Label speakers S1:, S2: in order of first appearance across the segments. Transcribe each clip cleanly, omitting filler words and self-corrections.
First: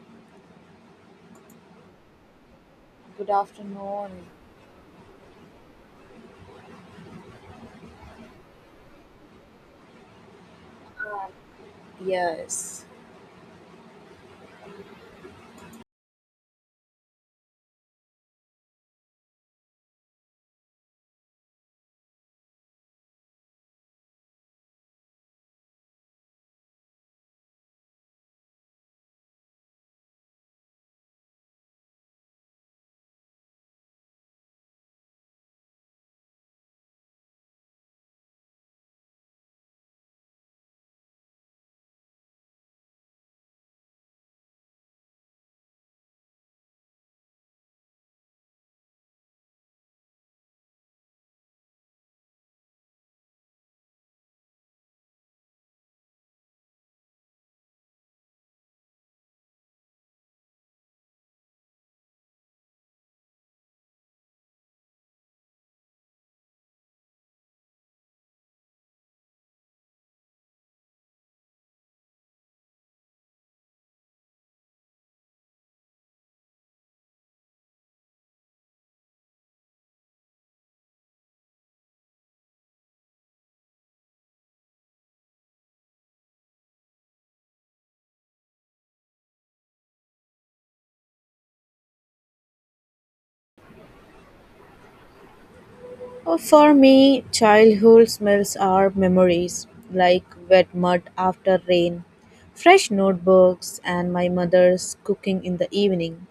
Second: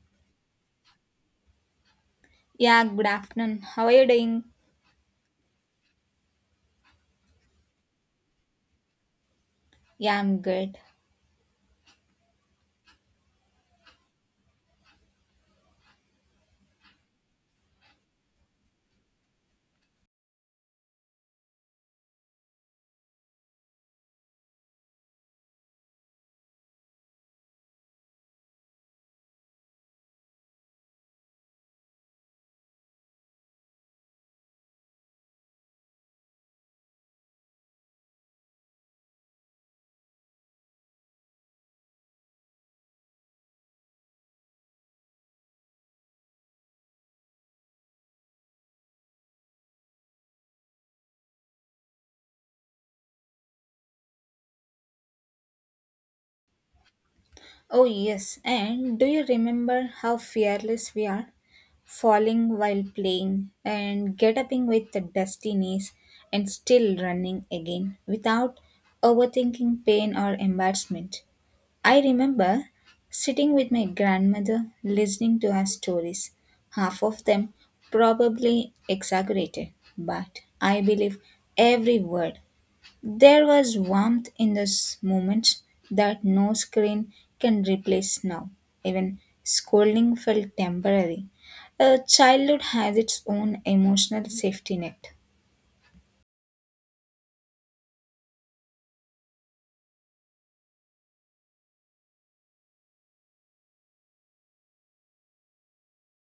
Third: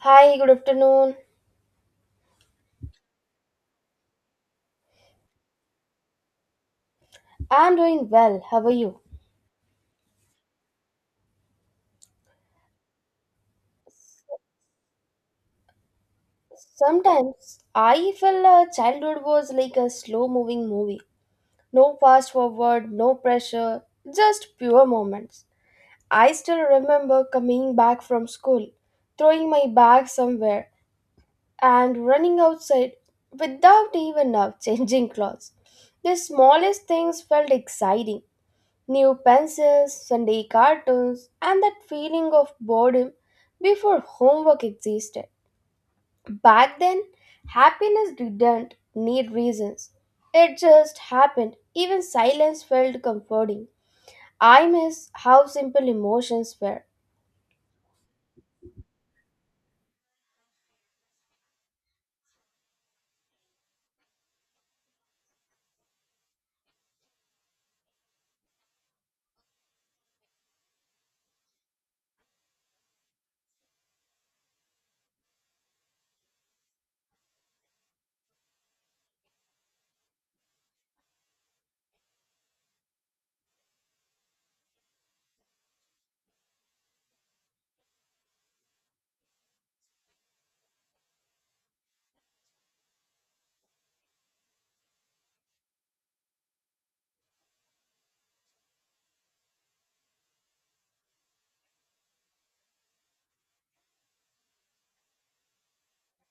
S1: Hi, good afternoon.
S2: Yeah, good
S3: Good
S2: afternoon. How are you
S3: afternoon.
S2: doing?
S1: I'm doing well. How are you?
S2: Yeah, I'm good.
S3: Yes.
S1: Sometimes I feel childhood was like a slow moving movie. No fast forward, no pressure, just pure moments. I still remember coming back from school, throwing my bag somewhere, and running outside without even now changing clothes. The smallest things felt exciting. New pencils, Sunday cartoons, and that feeling of boredom before homework existed. Back then, happiness didn't need reasons. It just happened. Even silence felt comforting. I miss how simple emotions were.
S2: Oh, yes. And do you remember how fearless we are? Falling while playing and get upping with the dusty knees and still running again without overthinking pain or embarrassment. I remember sitting with my grandmother listening to her stories. Half of them probably exaggerated, but I believe every word. There was warmth in those moments that no screen can replace now. Even scolding felt temporary. A childhood has its own emotional safety net.
S3: For me, childhood smells are memories like wet mud after rain, fresh notebooks, and my mother's cooking in the evening.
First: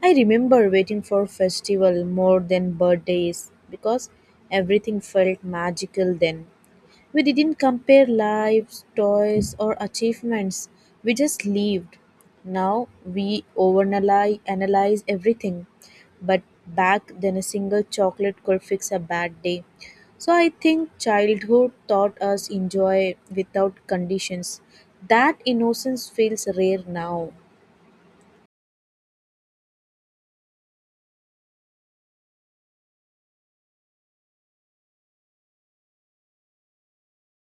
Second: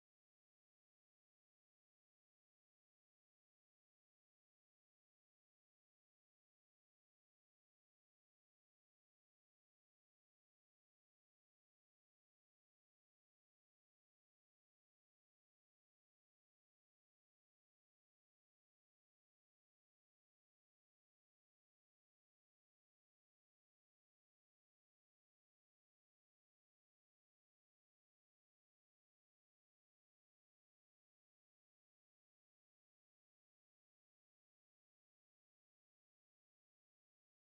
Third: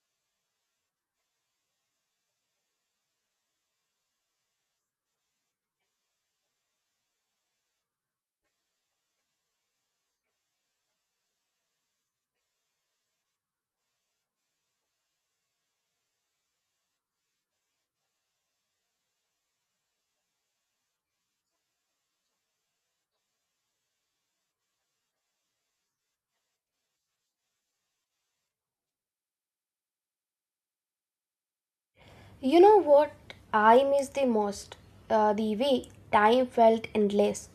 S3: I remember waiting for festival more than birthdays because everything felt magical then. We didn't compare lives, toys, or achievements. We just lived. Now we overanalyze analyze everything. But back then, a single chocolate could fix a bad day. So I think childhood taught us enjoy without conditions. That innocence feels rare now.
S1: You know what I miss the most? The way time felt endless.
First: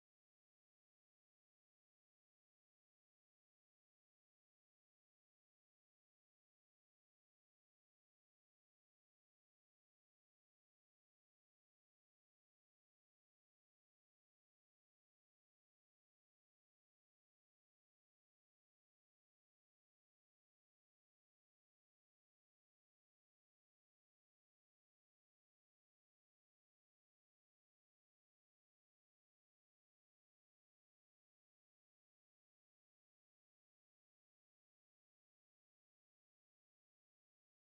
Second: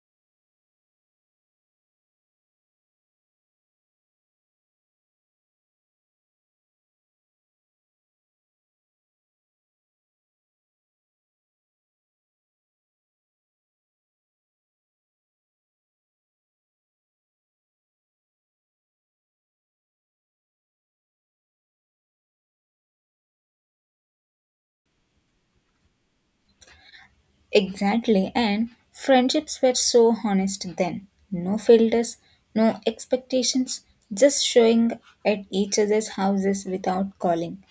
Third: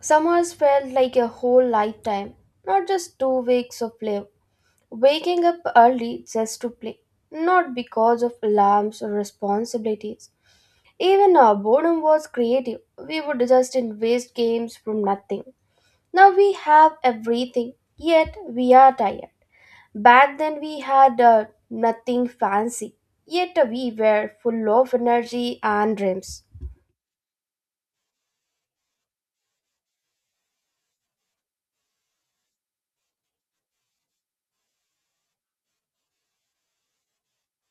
S1: Summers felt like a whole lifetime, not just 2 weeks of life. Waking up early just to play, not because of alarms or responsibilities. Even our boredom was creative. We would just invest games from nothing. Now we have everything, yet we are tired. Back then we had nothing fancy, yet we were full of energy and dreams.
S2: Exactly, and friendships were so honest then. No filters, no expectations, just showing at each other's houses without calling.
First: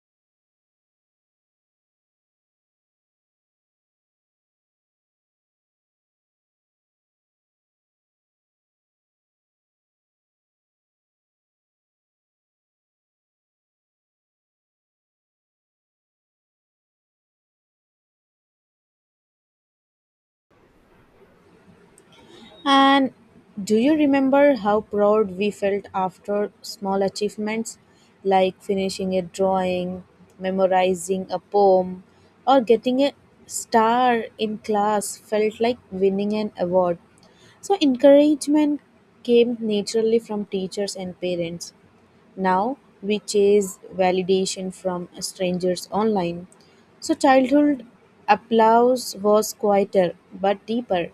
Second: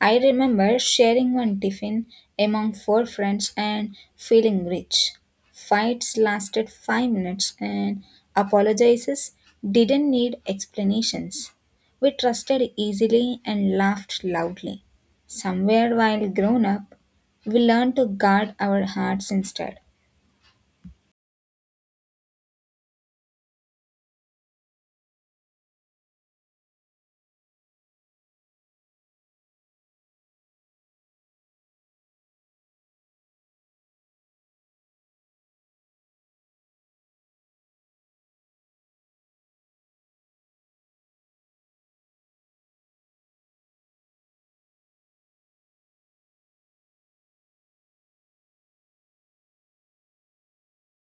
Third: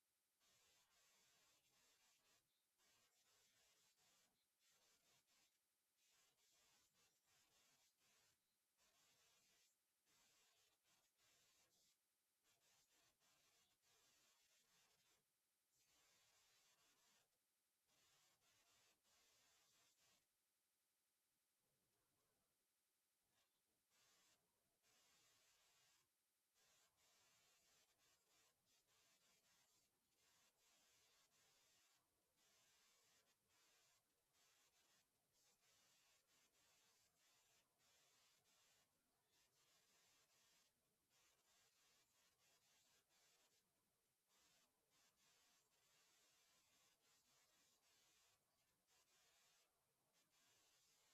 S2: I remember sharing one tiffin among four friends and feeling rich. Fights lasted 5 minutes and apologizes didn't need explanations. We trusted easily and laughed loudly. Somewhere while grown up, we learned to guard our hearts instead.
S3: And do you remember how proud we felt after small achievements like finishing a drawing, memorizing a poem, or getting a star in class felt like winning an award? So, encouragement came naturally from teachers and parents. Now we chase validation from strangers online. So, childhood applause was quieter but deeper.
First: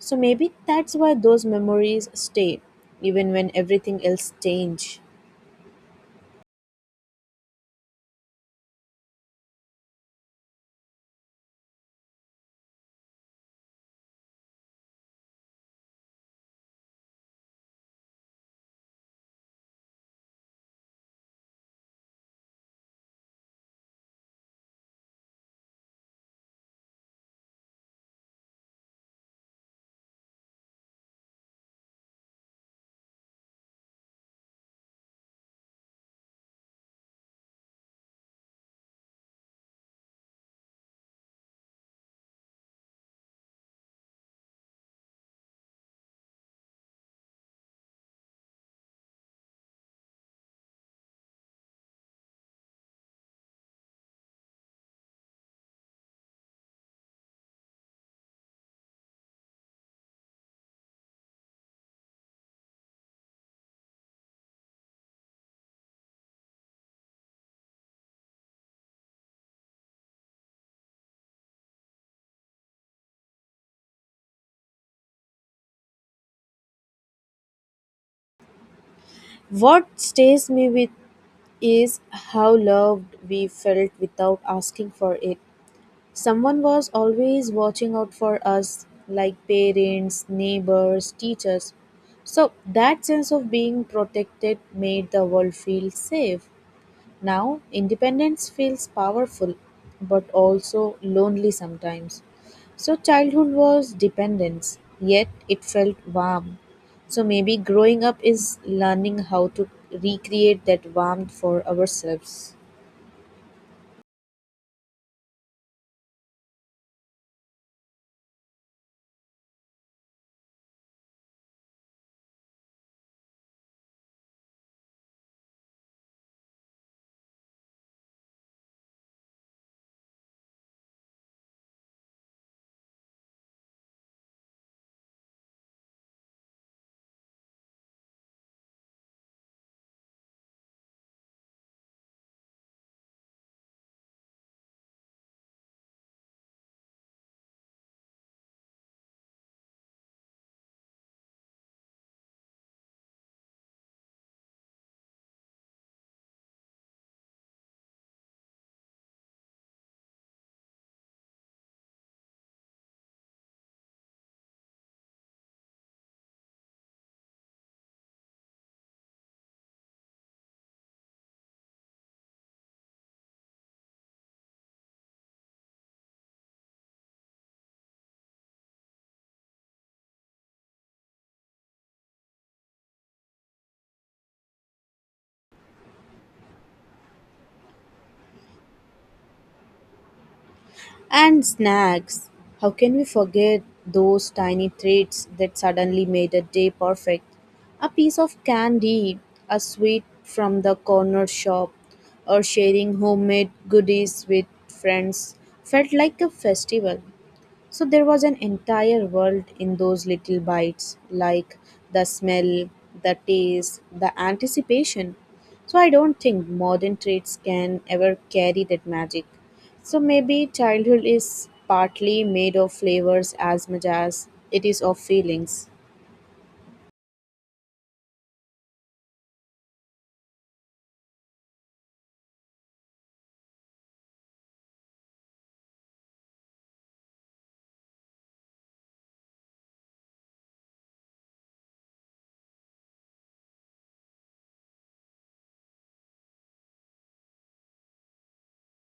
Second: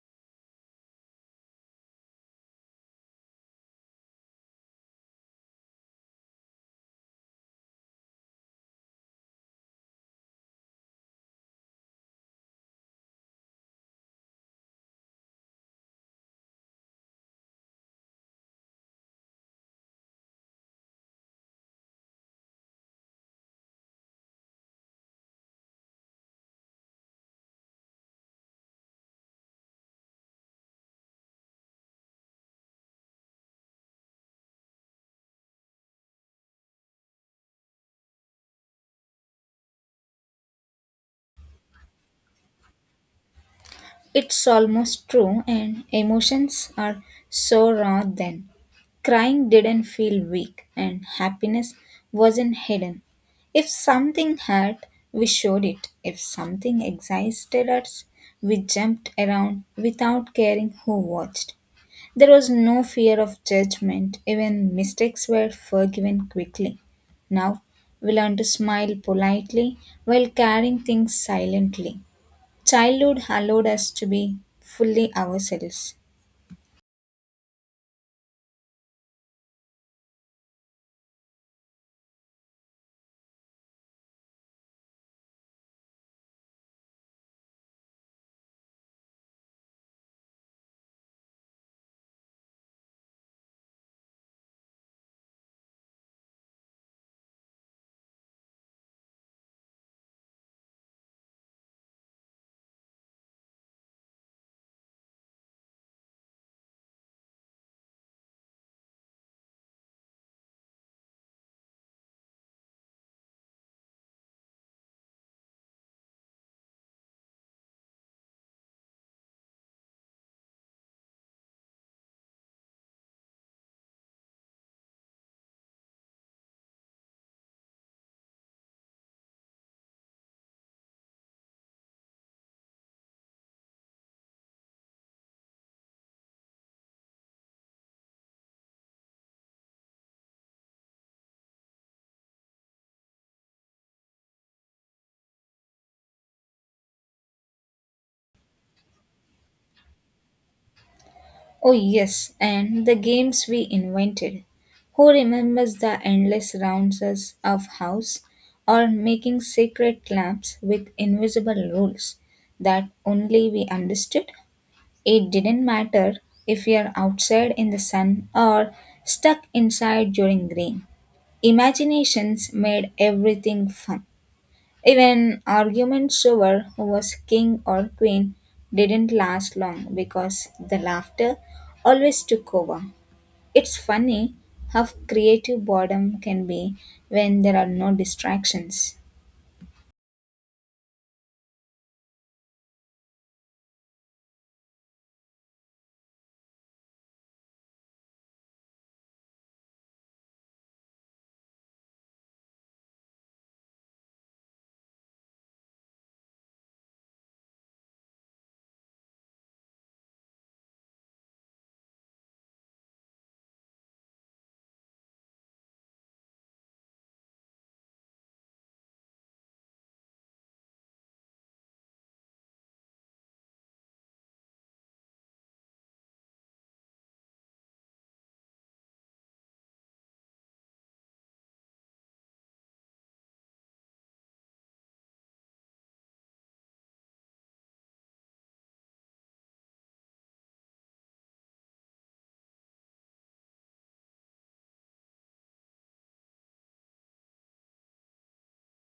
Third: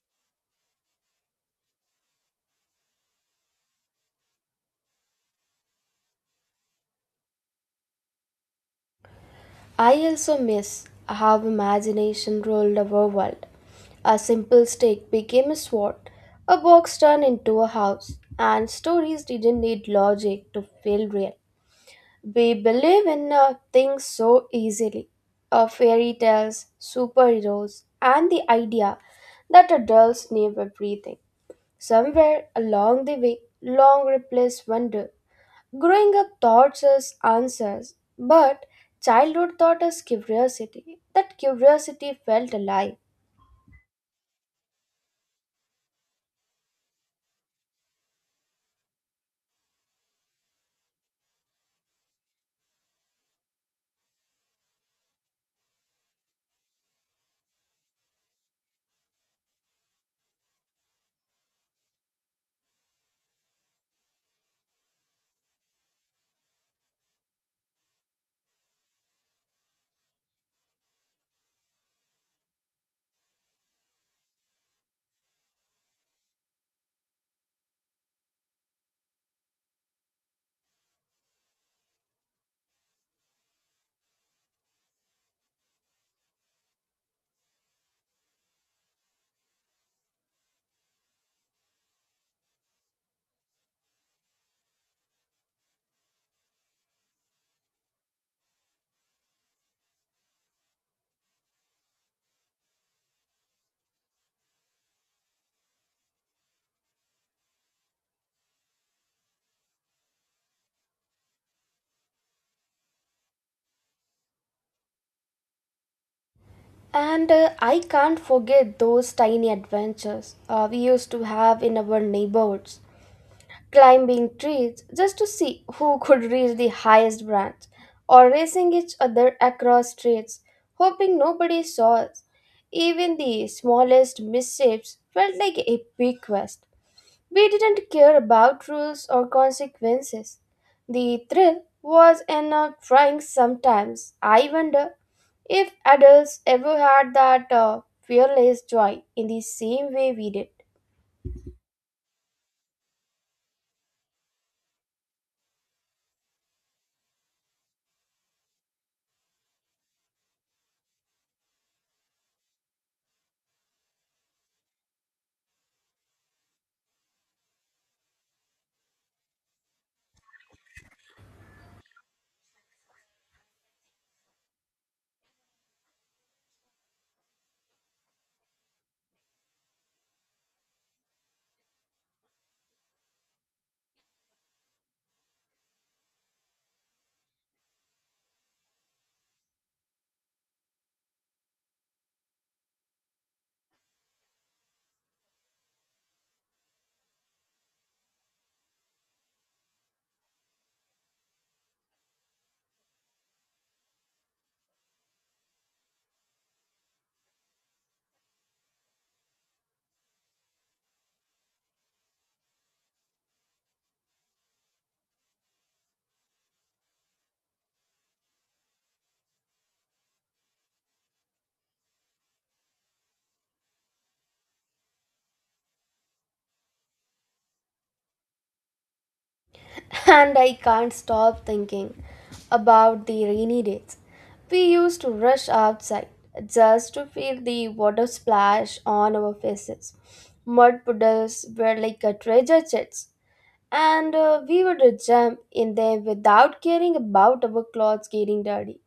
S3: So, maybe that's why those memories stay, even when everything else changes.
S1: I also miss how imagination ruled our world. A simple stick became a sword, a box turned into a house, and stories didn't need logic to feel real. We believe in things so easily, fairy tales, superheroes, and the idea that adults knew everything. Somewhere along the way, long replaced wonder. Growing up taught us answers, but childhood taught us curiosity. That curiosity felt alive.
S2: It's almost true, and emotions are so raw then. Crying didn't feel weak, and happiness wasn't hidden. If something hurt, we showed it. If something excited us, we jumped around without caring who watched. There was no fear of judgment, even mistakes were forgiven quickly. Now, we learn to smile politely while carrying things silently. Childhood allowed us to be fully ourselves.
S3: What stays me with is how loved we felt without asking for it. Someone was always watching out for us, like parents, neighbors, teachers. So that sense of being protected made the world feel safe. Now, independence feels powerful, but also lonely sometimes. So, childhood was dependence, yet it felt warm. So, maybe growing up is learning how to recreate that warmth for ourselves.
S1: And I can't forget those tiny adventures we used to have in our neighborhoods, climbing trees just to see who could reach the highest branch, or racing each other across streets, hoping nobody saw us. Even the smallest missteps felt like a big quest. We didn't care about rules or consequences. The thrill was in trying sometimes. I wonder if adults ever had that fearless joy in the same way we did.
S2: Oh, yes, and the games we invented. Who remembers the endless rounds of house or making sacred clubs with invisible rules that only we understood? It didn't matter if we are outside in the sun or stuck inside during rain. Imaginations made everything fun. Even arguments over who was king or queen didn't last long because the laughter always took over. It's funny how creative boredom can be when there are no distractions.
S3: And snacks. How can we forget those tiny treats that suddenly made a day perfect? A piece of candy, a sweet from the corner shop, or sharing homemade goodies with friends felt like a festival. So there was an entire world in those little bites, like the smell, the taste, the anticipation. So I don't think modern traits can ever carry that magic. So maybe childhood is partly made of flavors as much as it is of feelings.
S1: And I can't stop thinking about the rainy days. We used to rush outside just to feel the water splash on our faces. Mud puddles were like a treasure chests, and we would jump in there without caring about our clothes getting dirty.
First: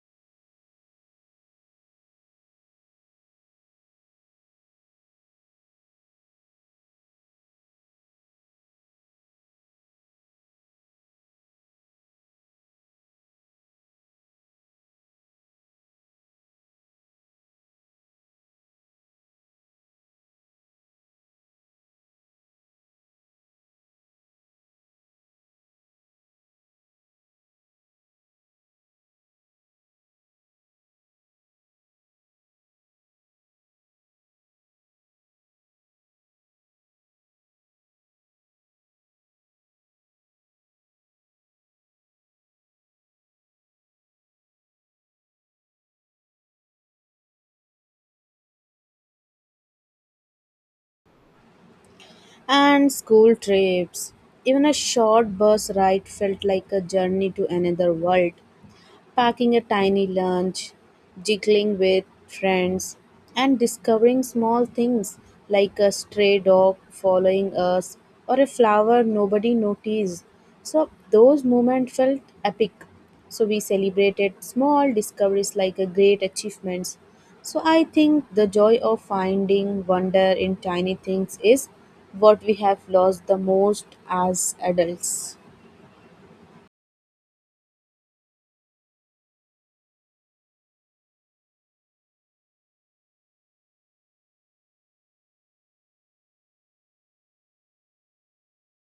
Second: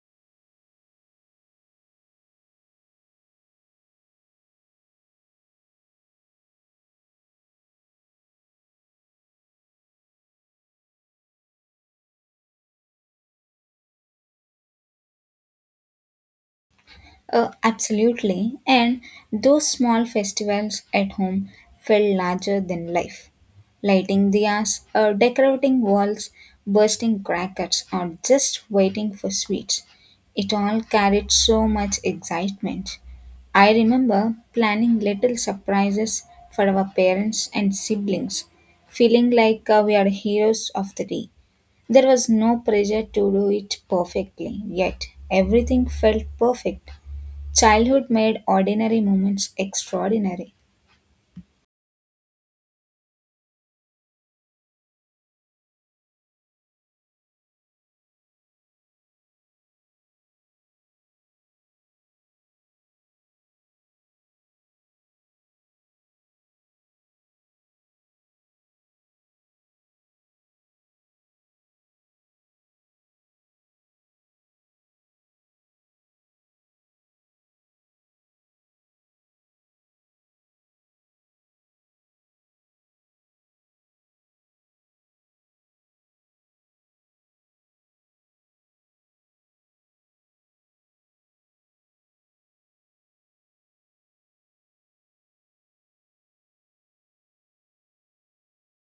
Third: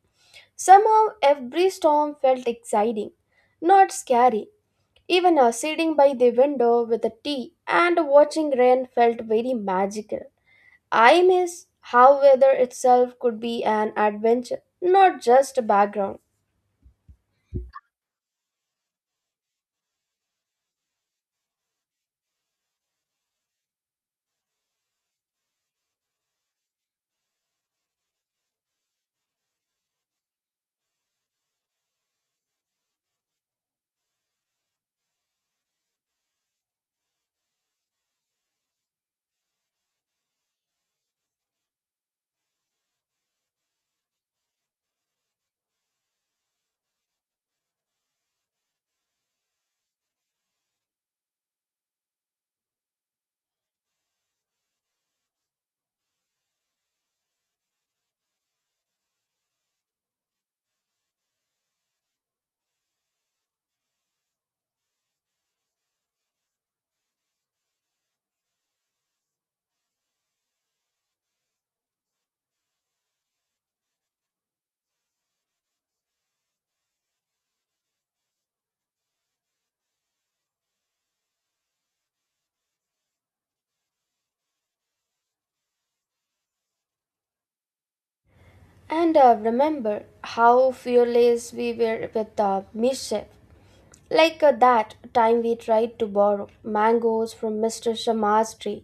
S1: Somehow, every storm felt exciting, not scary. Even sitting by the window with a tea and watching rain felt very magical. I miss how weather itself could be an adventure, not just a background.
S2: Absolutely. And those small festivals at home felt larger than life. Lighting diyas, decorating walls, bursting crackers, or just waiting for sweets. It all carried so much excitement. I remember planning little surprises for our parents and siblings, feeling like we are heroes of the day. There was no pressure to do it perfectly, yet everything felt perfect. Childhood made ordinary moments extraordinary.
S3: And school trips, even a short bus ride felt like a journey to another world. Packing a tiny lunch, jiggling with friends, and discovering small things like a stray dog following us or a flower nobody noticed. So, those moments felt epic. So, we celebrated small discoveries like a great achievements. So, I think the joy of finding wonder in tiny things is what we have lost the most as adults.
S1: And remember how fearless we were with mischief. Like that time we tried to borrow mangoes from Mr. Sharma's tree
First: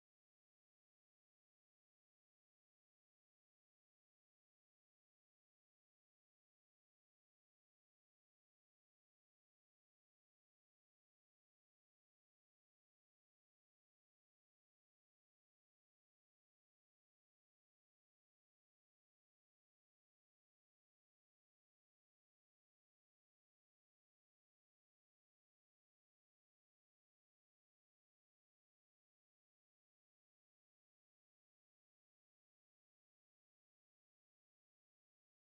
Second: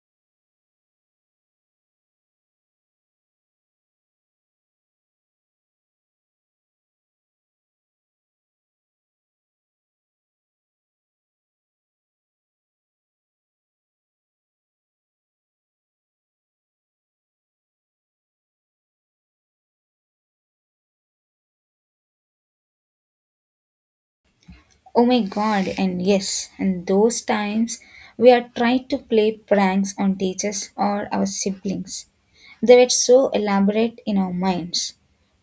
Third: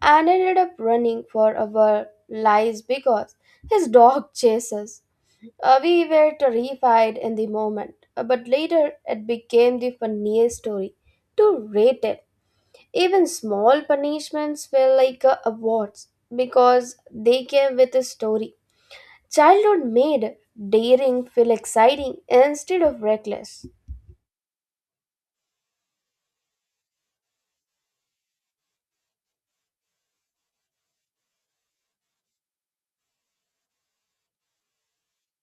S1: and ended up running for our lives because his dog chased us. We were terrified in the moment, but later it became the funniest story to rate it. Even small punishments felt like awards because they came with a story. Childhood made daring feel exciting instead of reckless.
S2: Oh my god, and yes, and those times we are trying to play pranks on teachers or our siblings. They were so elaborate in our minds.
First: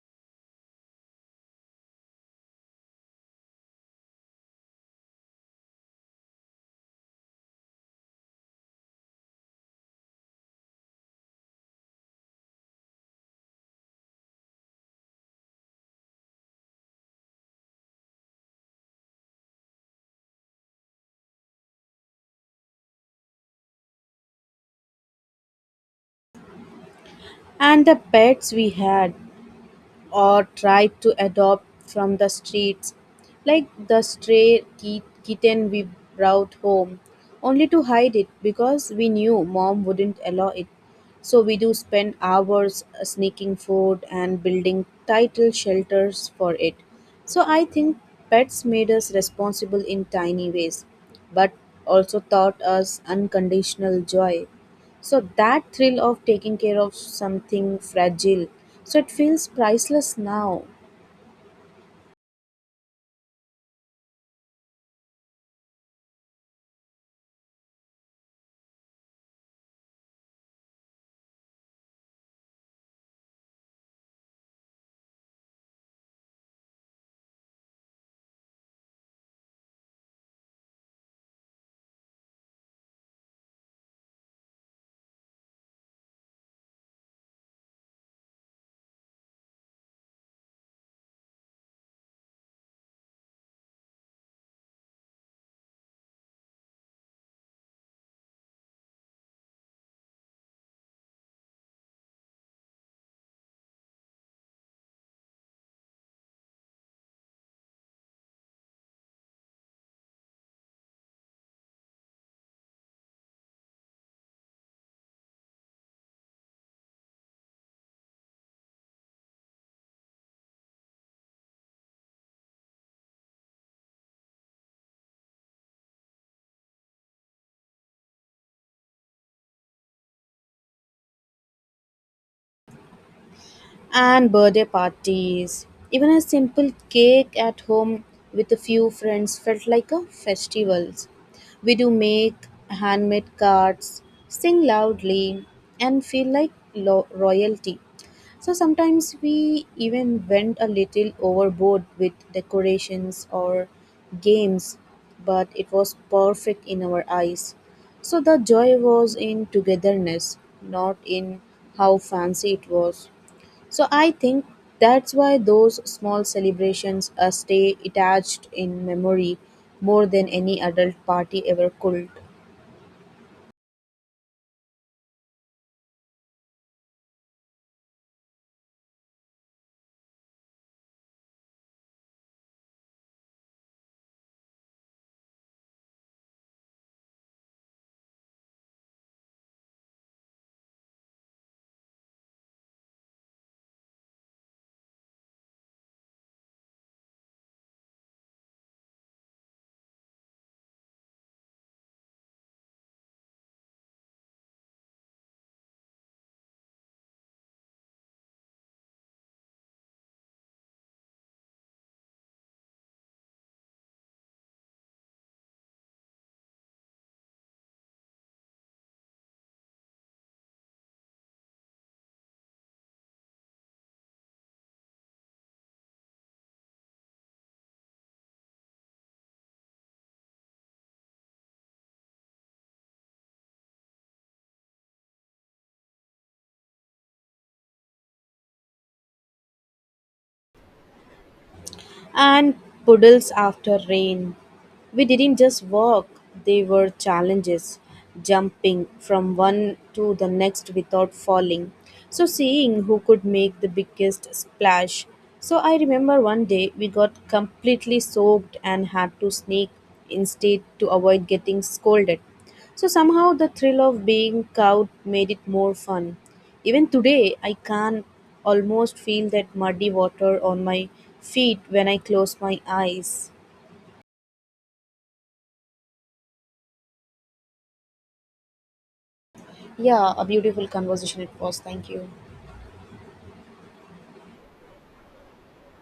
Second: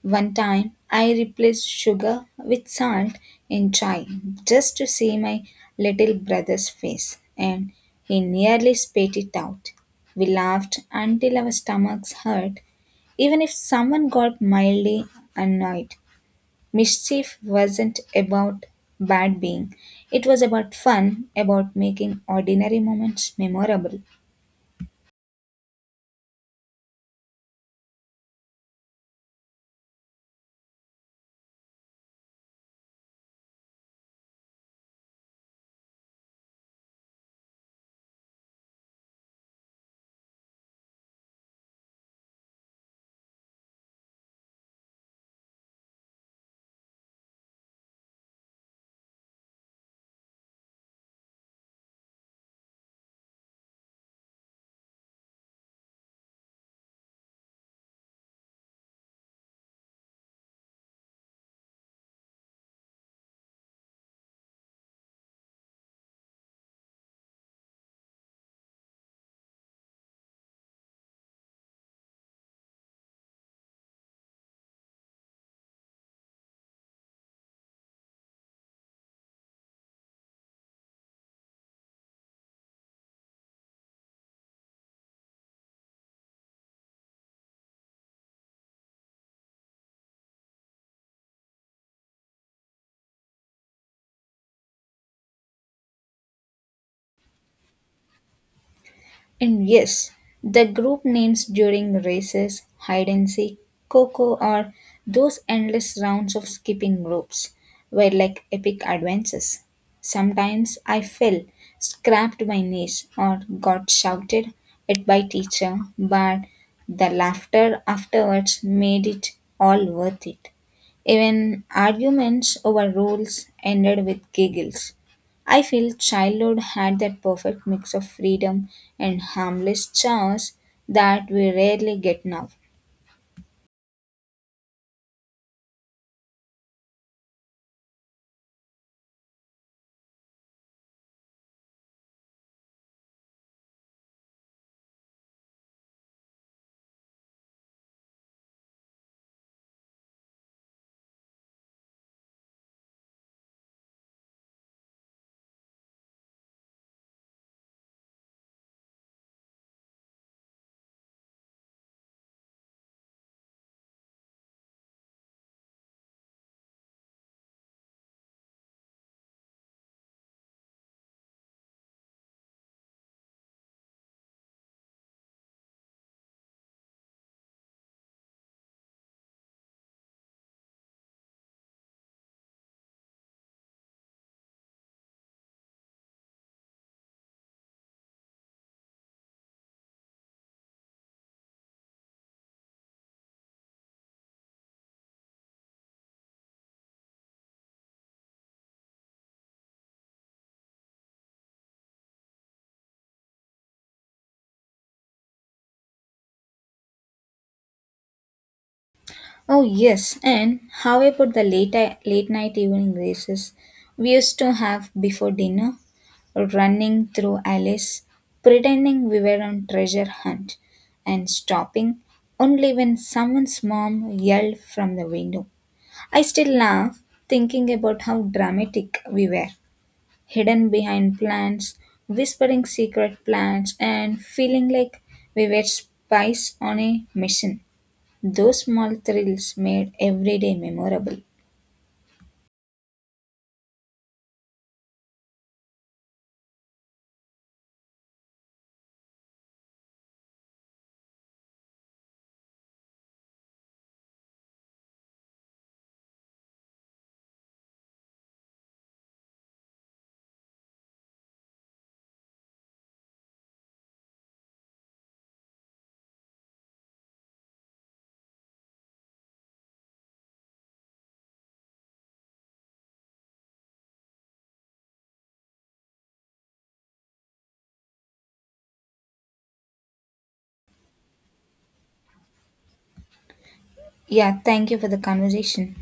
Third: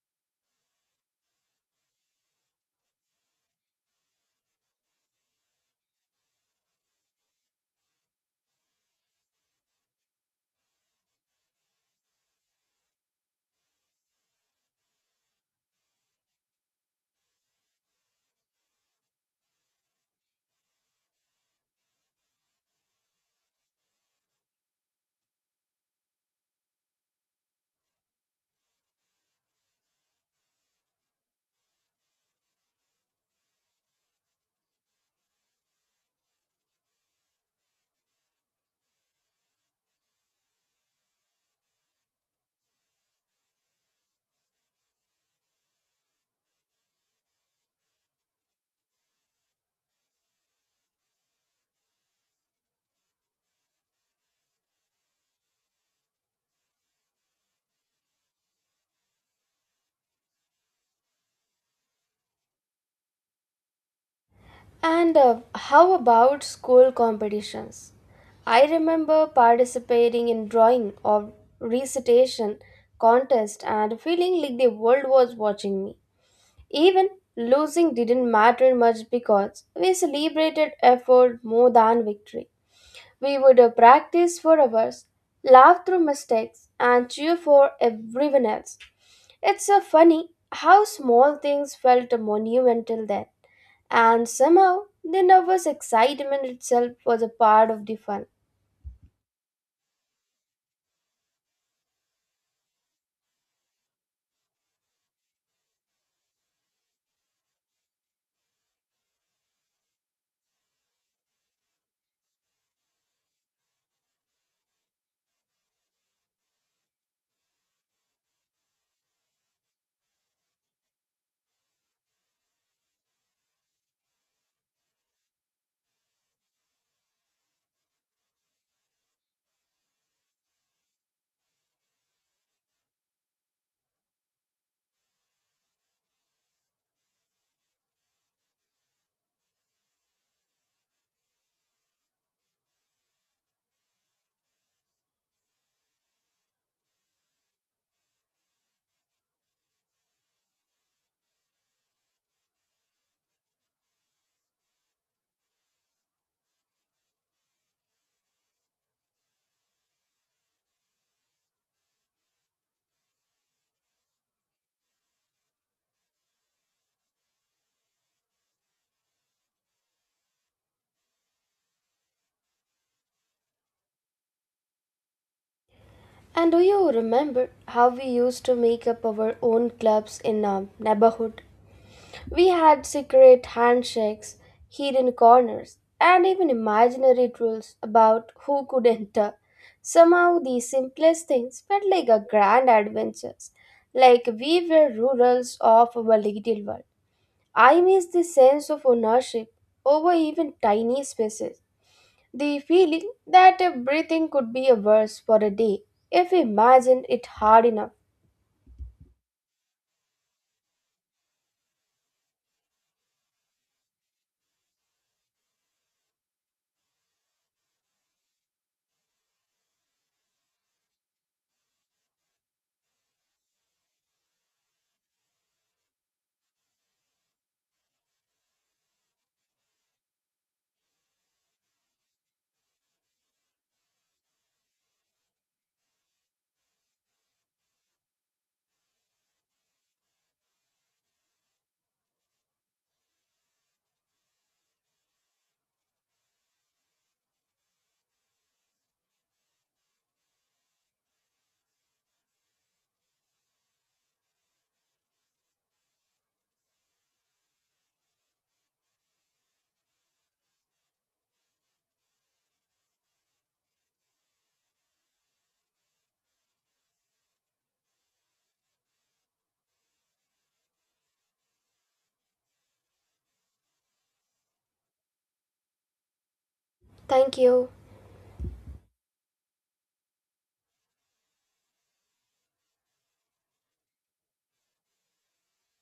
S2: One time, I replaced sugar with salt in chai just to see my little brother's face, and he nearly spat it out. We laughed until our stomachs hurt, even if someone got mildly annoyed. Mischief wasn't about bad being, it was about fun, about making ordinary moments memorable.
S3: And the pets we had, or tried to adopt from the streets, like the stray kitten we brought home, only to hide it because we knew mom wouldn't allow it. So we do spend hours sneaking food and building title shelters for it. So I think pets made us responsible in tiny ways, but also taught us unconditional joy. So that thrill of taking care of something fragile, so it feels priceless now.
S1: And how about school competitions? I remember participating in drawing or recitation contest and feeling like the world was watching me. Even losing didn't matter much because we celebrated effort more than victory. We would practice for hours, laugh through mistakes, and cheer for everyone else. It's so funny how small things felt monumental then, and somehow the nervous excitement itself was a part of the fun.
S2: And yes, the group names during races, hide and seek, coco, or those endless rounds of skipping ropes were like epic adventures. Sometimes I fell, scraped my knees, or got shouted at by teacher, but the laughter afterwards made it all worth it. Even arguments over rules ended with giggles. I feel childhood had that perfect mix of freedom and harmless chaos that we rarely get now.
S3: And birthday parties. Even a simple cake at home with a few friends felt like a festival. We do make handmade cards, sing loudly, and feel like royalty. So sometimes we even went a little overboard with decorations or games, but it was perfect in our eyes. So the joy was in togetherness, not in how fancy it was. So I think that's why those small celebrations stay attached in memory more than any adult party ever could.
S1: And do you remember how we used to make up our own clubs in our neighborhood? We had secret handshakes, hidden corners, and even imaginary rules about who could enter. Somehow, the simplest things felt like a grand adventures, like we were rulers of our little world. I miss the sense of ownership over even tiny spaces. The feeling that everything could be ours for a day if we imagined it hard enough.
S2: Oh yes, and how about the late night evening races we used to have before dinner, running through alleys, pretending we were on treasure hunt, and stopping only when someone's mom yelled from the window. I still laugh thinking about how dramatic we were, hidden behind plants, whispering secret plans, and feeling like we were spies on a mission. Those small thrills made every day memorable.
S3: And puddles after rain. We didn't just walk, they were challenges, jumping from one to the next without falling. So seeing who could make the biggest splash. So I remember one day we got completely soaked and had to sneak instead to avoid getting scolded. So somehow the thrill of being caught made it more fun. Even today, I can almost feel that muddy water on my feet when I close my eyes.
S1: Thank you.
S3: Yeah, a beautiful conversation it was. Thank you.
S2: Yeah, thank you for the conversation.